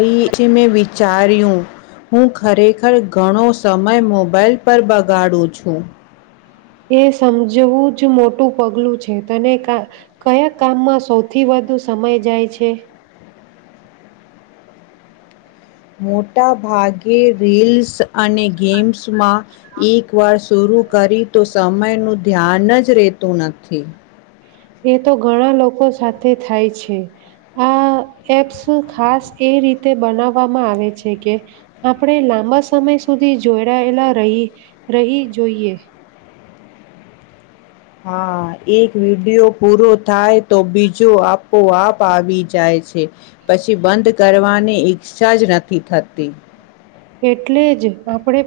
રીથી મેં વિચાર્યું હું ખરેખર ઘણો સમય મોબાાઈલ પર બગાડું છું. એ સમજવું જ મોટું પગલું છે. તને કયા કામમાં સૌથી વધુ સમય જાય છે. મોટા ભાગે રીલ્સ અને ગેમ્સમાં એકવાર શરૂ કરી તો સમયનું ધ્યાન જ રહેતું નથી. એ તો ઘણા લોકો સાથે થાય છે આ એપ્સ ખાસ એ રીતે બનાવવામાં આવે છે કે આપણે લાંબા સમય સુધી જોડાયેલા રહી જોઈએ. હા એક વિડીિયો પૂરો થાય તો બીજો આપોઆપ આવી જાય છે પછી બંધ કરવાની ઈચ્છા જ નથી થતી. એટલે જ આપણે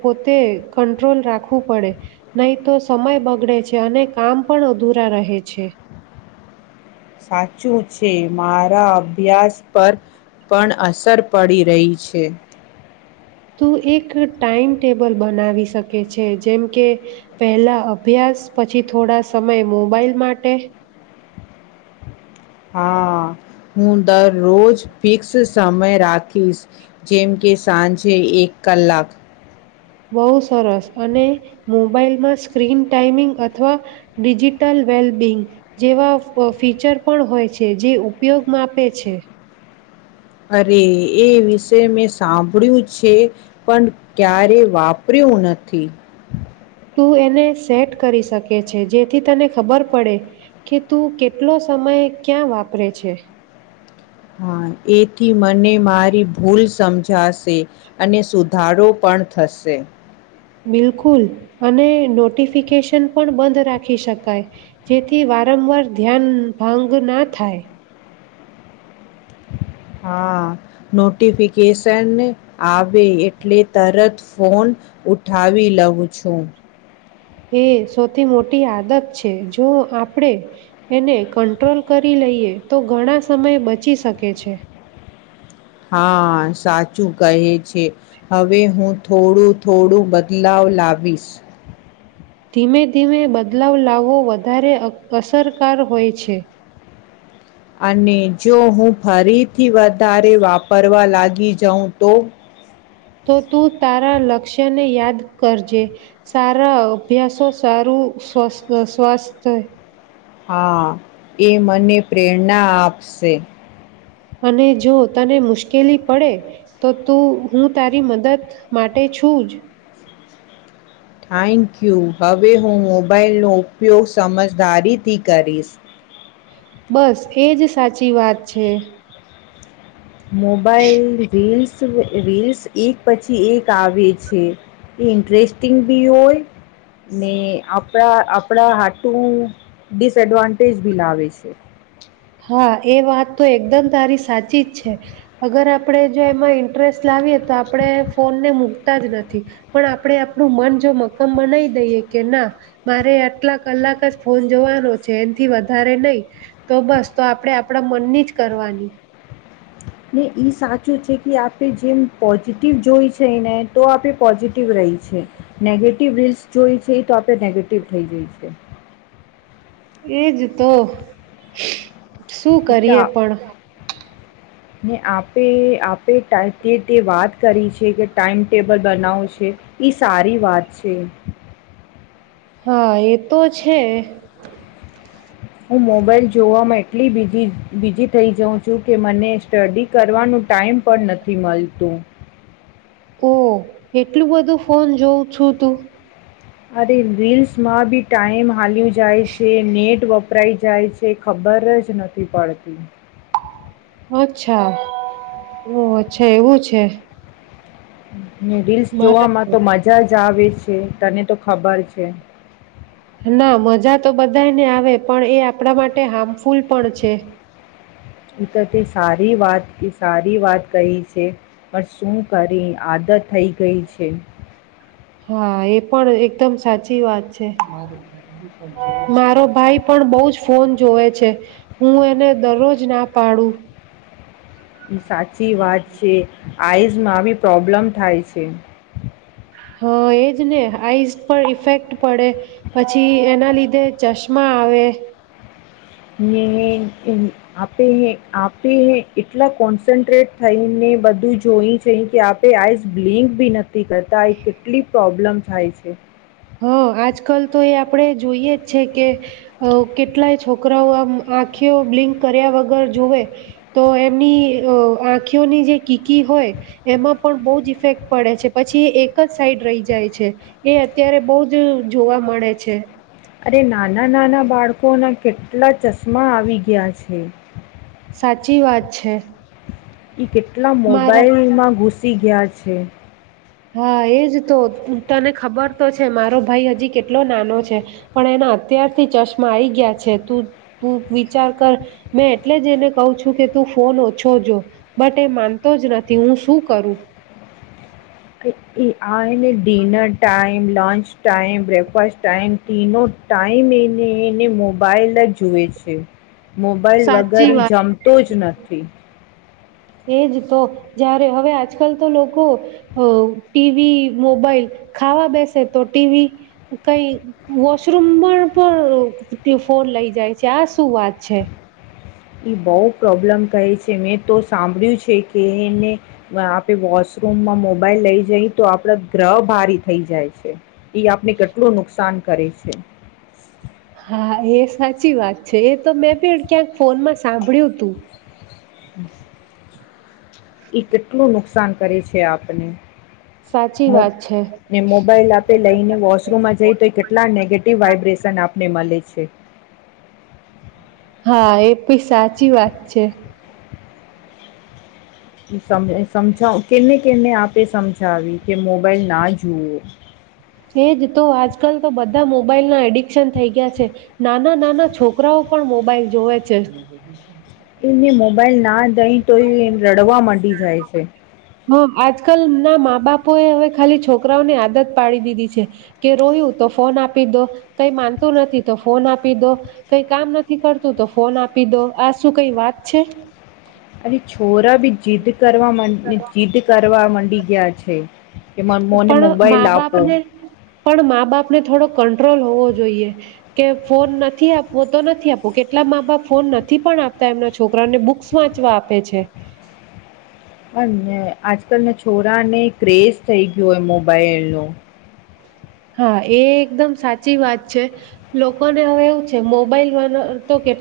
પોતે કંટ્રોલ રાખવું પડે નહીં. તો સમય બગડે છે અને કામ પણ અધુરા રહે છે. સાચું છે મારા અભ્યાસ પર પણ અસર પડી રહી છે. તું એક ટાાઈમ ટેબલ બનાવી શકે છે જેમ કે પહેલા અભ્યાસ પછી થોડા સમય મોબાઈલ માટે. હા હું દરરોજ ફિક્સ સમય રાખીશ જેમ કે સાંજે એક કલાક. બહુ સરસ અને મોબાઈલમાં સ્ક્રીન ટાઈમિંગ અથવા ડિજિટલ વેલ્બિંગ જેવા ફીચર પણ હોય છે જે ઉપયોગ માપે છે. અરે એ વિશે મેં સાંભળ્યું છે પણ ક્યારે વાપર્યું નથી. તું એને સેટ કરી શકે છે. જેથી તને ખબર પડે કે તું કેટલો સમય ક્યાં વાપરે છે. હા એથી મને મારી ભૂલ સમજાશે અને સુધારો પણ થશે. બિલકુલ અને નોટિફિકેશન પણ બંધ રાખી શકાય. જેથી વારંવાર ધ્યાન ભંગ ના થાય. હા નોટિફિકેશન આવે એટલે તરત ફોન ઉઠાવી લઉં છું. એ સૌથી મોટી આદત છે જો આપણે એને કંટ્રોલ કરી લઈએ તો ઘણા સમય બચી શકે છે. હા સાચું કહે છે. હવે હું થોડું થોડું બદલાવ લાવીશ. ધીમે ધીમે બદલાવ લાવવો વધારે અસ અસરકાર હોય છે. અને જો હું ફરીથી વધારે વાપરવા લાગી જાઉં તો? તો તું તારા લક્ષ્યને યાદ કરજે. સારા અભ્યાસો, સારું સ્વા શ્વાસ્થ હા એ મને પ્રેરણા આપશે. અને જો તને મુશ્કેલી પડે તો તું હું તારી મદદ માટે છું જ. Thank you. હવે હું મોબાઈલનો ઉપયોગ સમજદારીથી કરીશ. બસ એજ સાચી વાત છે. મોબાઈલ રીલ્સ રીલ્સ એક પછી એક આવે છે એ ઇન્ટરેસ્ટિંગ બી હોય ને આપણા આપણા આટું ડિસએડવાન્ટેજ બી લાવે છે. હા એ વાત તો એકદમ તારી સાચી જ છે. અગર આપણેે જો એમાં ઇન્ટરેસ્ટ લાવીએ તો આપણે ફોનને મુક તા જ નથી. પણ આપણે આપણું મન ન મક્કમ બનાઈ દઈએ કે ના મારે આટલા કલાક જ ફોન જોવાનો છે એનથી વધારે નઈ તો બસ તો આપડે આપણા મનની જ કરવાની. ને ઈ સાચું છે કે આપણે જેમ પોઝિટિવ જોય છે ને તો આપે પોઝિટિવ રહી છે. નેગેટિવ રીલ્સ જોય છે તો આપણે નેગેટિવ થઈ જાય છે. એ જ તો. શું એક તો કરીએ આ પણ. ને આપે આપે તે તે વાત કરી છે કે ટાઈમટેબલ બનાવું છે એ સારી વાત છે. હા એ તો છે. હું મોબાઇલ જોવામાં એટલી બીઝી થઈ જાઉં છું કે મને સ્ટડી કરવાનું ટાઈમ પણ નથી મળતું. ઓ એટલું બધું ફોન જોઉં છું તું? અરે રીલ્સમાં બી ટાઈમ હાલ્યો જાય છે, નેટ વપરાઈ જાય છે ખબર જ નથી પડતી. અચ્છા ઓ અચ્છા એવું છે. હમ્મ. ને રીલ્સ જોવામાં બરાબર તો મજા જ મજા આવે છે તને તો ખબર છે. ના મજા તો બધાને આવે પણ એ આપણા માટે હાર્મફુલ પણ છે. હુ તો તે સારી વાત સારી વાત કહી છે. પણ શું કરી આદત થઈ ગઈ છે. હા એ પણ એકદમ સાચી વાત છે. મારો ભાઈ પણ બવજ ફોન જોવે છે હું એને દરરોજ ના પાડું. સાચી વાત છે. આઈઝમાં બી પ્રોબ્લેમ થાય છે. હા એજ ને આઈસ પર ઈફેક્ટ પડે પછી એના લીધે ચશ્મા આવે. ને આપે આપે એટલા કોન્ટન્ટ્રેટ થઈને બધું જોય છે કે આપે આઈઝ બ્લિંક ભી ન થી કરતા કેટલી પ્રોબ્લેમ થાય છે. હા આજકાલ તો એ આપણે જોઈએ જ છે કે અ કેટલાય છોકરાઓ આમ આંખીઓ બ્લિંક કર્યા વગર જુવે તો એમની આંખીયોની જે કીકી હોય એમાં પણ બહુ જ ઇફેક્ટ પડે છે. પછી એ એક જ સાઈડ રહી જાય છે. એ અત્યારે બવ જ જોવા મળે છે. અરે નાના નાના બાળકોના કેટલા ચશ્મા આવી ગયા છે. સાચી વાત છે. ઈ કેટલા મારા મોબાઈલમાં ગુસ સી ગયા છે. હા એજ તો તને ખબર તો છે મારો ભાઈ હજી કેટલો નાનો છે, પણ એના અત્યારથી ચશ્મા આઈ ગયા છે, તું તું વિચાર કર મેં એટલે જ એને કહ છું કે તું ફોન ઓછો, જો બટ એ માનતો જ નથી હું શું કરું? આ એને dinner time lunch time breakfast time તેનો ટાઈમ એને એને મોબાઈલ જ જુએ છે. મોબાઈલ સાચી વગેરે વાત જમતો જ નથી. એજ તો, જારે હવે આજકાલ તો લોકો, અ ટીવી મોબાઈલ ખાવા બેસે તો ટીવી કઈ વોશરૂમમાં પણ ફોન લઈ જાય છે આ શું વાત છે. એ બહ પ્રોબ્લેમ કહે છે મેં તો સાંભળ્યું છે કે એને, આપણે વોશરૂમમાં મોબાઈલ લઈ જઈ તો આપડા ગ્રહ ભારી થઈ જાય છે. એઈ આપને કેટલું નુકસાન કરે છે. હા એ સાચી વાત છે એ તો મેં પણ ક્યાંક ફોનમાં સાંભળ્યું હતું. કેટલું નુકસાન કરે છે આપને. સાચી વાત છે ને મોબાઈલ આપે લઈને વોશરૂમમાં જઈ તો કેટલા નેગેટિવ વાઈબ્રેશન આપને મળે છે. છે. હા એ પણી સાચી વાત છે. સમજાવ કેમને કેમને આપે સમજાવી કે મોબાઈલ ના જુઓ. એજ તો આજકાલ તો બધા મોબાઈલ ના એડિકશન થઈ ગયા છે, નાના નાના છોકરાઓ પણ મોબાઈલ જોવે છે. એને મોબાઈલ ના દઈ તો એ રડવા માંડી જાય છે. હા આજકાલ ના મા બાપો એ હવે ખાલી છોકરાઓની આદત પાડી દીધી છે, કે રોય્યું તો ફોન આપી દો, કઈ માનતું નથી તો ફોન આપી દો, કઈ કામ નથી કરતું તો ફોન આપી દો, આ શું કઈ વાત છે. અને છોરા ભી જીદ કરવામાં માંગે બી ગયા છે. કે મને પણ મોબાઈલ મા આપો બાપને પણ મા બાપ ને થોડો ક કંટ્રોલ હોવું જોઈએ, કે ફોન નથી આપવો તો નથી આપવું કેટલા મા બાપ ફોન નથી પણ આપતા એમના છોકરાને બુક્સ વાંચવા આપે છે. અને આજકાલના છોરા ને ક્રેઝ થઈ ગયો હોય મોબાઈલનો. હા એ એકદમ સાચી વાત છે, લોકોને હવે એવું છે મોબાઈલ વા તો કે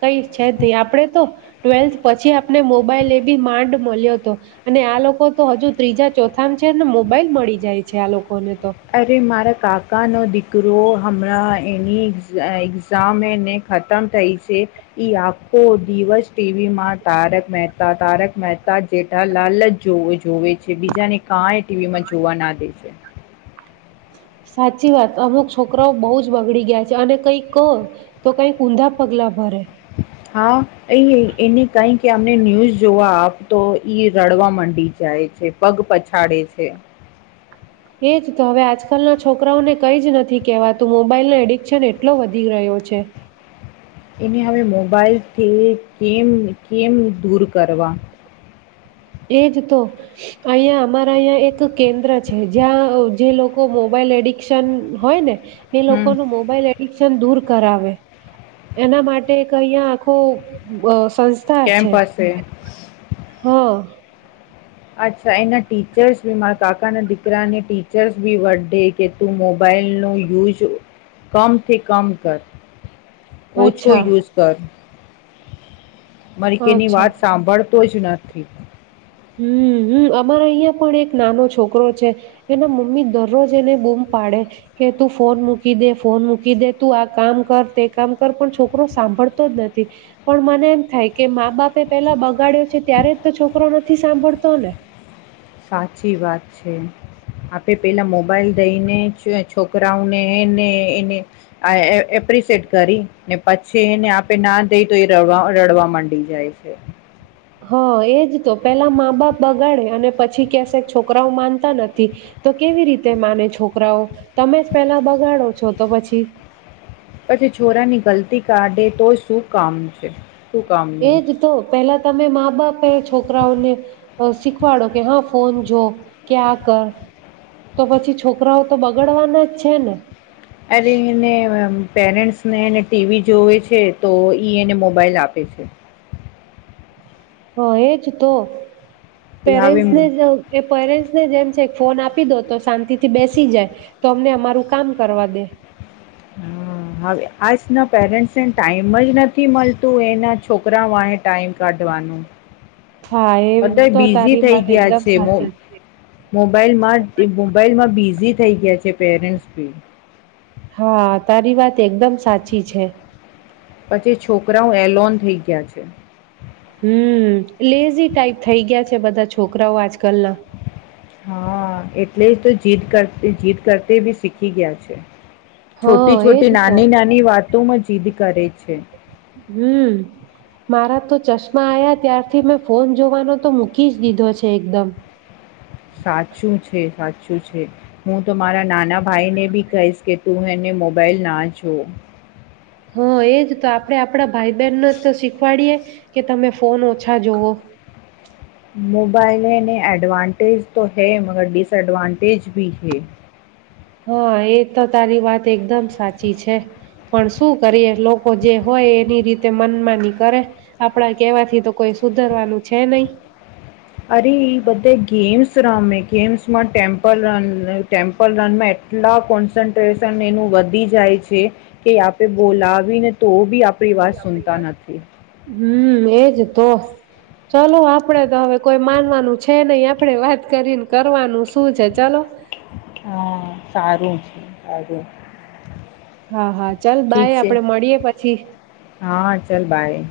કઈ છે નહી આપડે, તો ટ્વેલ્થ પછી આપને મોબાઈલ એ બી માંડ મળ્યો હતો, અને આ લોકો તો હજુ ત્રીજા ચોથામાં છે ને મોબાઈલ મળી જાય છે આ લોકો અરે મારા કાકાનો દીકરો હમણાં એની એક્ઝામને ખતમ થઈ છે, એ આખો દિવસ ટીવીમાં તારક મહેતા તારક મહેતા જેઠાલાલ જ જોવે છે બીજાને કાંય ટીવીમાં જોવા ના દે છે. સાચી વાત અમુક છોકરાઓ બઉુ જ બગડી ગયા છે અને કઈક કહો, તો કઈક ઊંધા પગલા ભરે. હા એ એને કઈ કે અમને ન્યૂઝ જોવા આપ તો ઈ રડવા માંડી જાય છે પગ પછાડે છે. એજ હવે આજકાલના છોકરાઓને કંઈ જ નથી કહેવાતું મોબાઈલનો એડિકશન એટલો વધી રહ્યો છે. ને હવે મોબાઈલથી કેમ કેમ દૂર કરવા? એજ તો, અહીં અમારા અહં એક કેન્દ્ર છે જ્યાં જે લોકો મોબાઈલ એડિક્શન હોય ને એ લોકો હમ ન મોબાઈલ એડિક્શન દૂર કરાવે, એના માટે અહીયા આખું સંસ્થા કેમ્પ છે. હશે હા. અચ્છા એના ટીચર્સ બી મારા કાકાના દીકરાને ટીચર્સ બી વર્ડે કે તું મોબાાઈલનો યુઝ કમથી કમ કર. ઓછો અચ્છા યુઝ કર. મરીકેની અચ્છા વાત સાંભળ તોજ નથી. હમ હમ અમારા અહિયાં પણ એક નાનો છોકરો છે, એના મમ્મી દરરોજ એને બૂમ પાડે કે, તું ફોન મૂકી દે ફોન મૂકી દે તું આ કામ કર તે કામ કર પણ છોકરો સાંભળતો જ નથી, પણ મને એમ થાય કે મા બાપે પેલા બગાડ્યો ત્યારે તો છોકરાનો નથી સાંભળતો ને. સાચી વાત છે, આપે પેલા મોબાઈલ દઈને જ છોકરાઓને એને એને એપ્રિસિએટ કરી ને પછી એને આપે ના દઈ તો એ રવા રડવા માંડી જાય છે. હા એજ તો પેલા મા બાપ બગાડે અને પછી કેસે છોકરાઓ માનતા નથી, તો કેવી રીતે માને છોકરાઓ તમે જ પેલા બગાડો છો, તો પછી પછી છોરાની ગલતી કાઢે તો શું કામ છે. શું કામનું એજ તો પેલા તમે મા બાપે છોકરાઓને શીખવાડો કે હા ફોન જો, કે આ કર તો પછી છોકરાઓ તો બગડવાના જ છે ને. અરેને પેરેન્ટ્સને એને ટીવી જોવે છે તો ઈ એને મોબાઈલ આપે છે. હ એજ તો. એ હવે પેરેન્ટસ ને પેરેન્ટ્ ને જેમ છે ફોન આપી દો તો શાંતિ થી બેસી જાય, તો અમને અમારું કામ કરવા દે. હ હવે આજના પેરેન્ટ્સને ટાઈમ જ નથી મળતું એના છોકરા વાને ટાઈમ કાઢવાનું. હા એ બધ્યારે તો બિઝી તારી થઈ વાત ગયા એકદમ છે સાચી મોબાઈલમાં મોબાઈલમાં બિઝી થઈ ગયા છે પેરેન્ટસ બી. હા તારી વાત એકદમ સાચી છે. પછી છોકરાઓ એલોન થઈ ગયા છે. હમ લેઝી ટાઈપ થઈ ગયા છે. છે બધા છોકરાઓ આજકાલના. હા એટલે જ તો જીદ કર જીદ કરતા બી શીખી ગયા છે. હા છોટી એજ છોટી તો નાની નાની વાતોમાં જ સીદ કરે છે. હમ, મારા તો ચશ્મા આવયા ત્યારથી મેં ફોન જોવાનો તો મૂકી જ દીધો છે એકદમ. સાચું છે સાચું છે, હું તો મારા નાના ભાઈને બી કહીશ કે તું એને મોબાઈલ ના જોઉ. હા એજ તો આપડે આપણા ભાઈ બહેનને તો શીખવાડીયએ, કે તમે ફોન ઓછા જોવો. મોબાાઈલેને એડવાન્ટ્ટજ઼ તો હૈ મગર ડિસએડવાન્ટટેજ ભી હૈ. હા એ તો તારી વાત એકદમ સાચી છે, પણ શું કરીએ લોકો જે હોય એની રીતે મનમાની કરે, આપણા કેવાથી તો કોઈ સુધરવાનું છે નહી. અરે ઈ બધે ગેમ્સ રમે, ગેમ્સમાં ટેમ્પલ રન ટેમ્પલ રનમાં એટલા કોન્સન્ટ્રેશન એનું વધી જાય છે. કે આપે બોલાવી નથી. તોભી આપ વાત સુનતા નથી. હમ એજ તો, ચલો આપડે તો હવે કોઈ માનવાનું છે નહી આપડે વાત કરીને કરવાનું શું છે ચલો. હા સારું છે સારું. હા હા ચાલ ઠીક બાાય છે આપડે મળીએે પછી. હા ચલ બાય.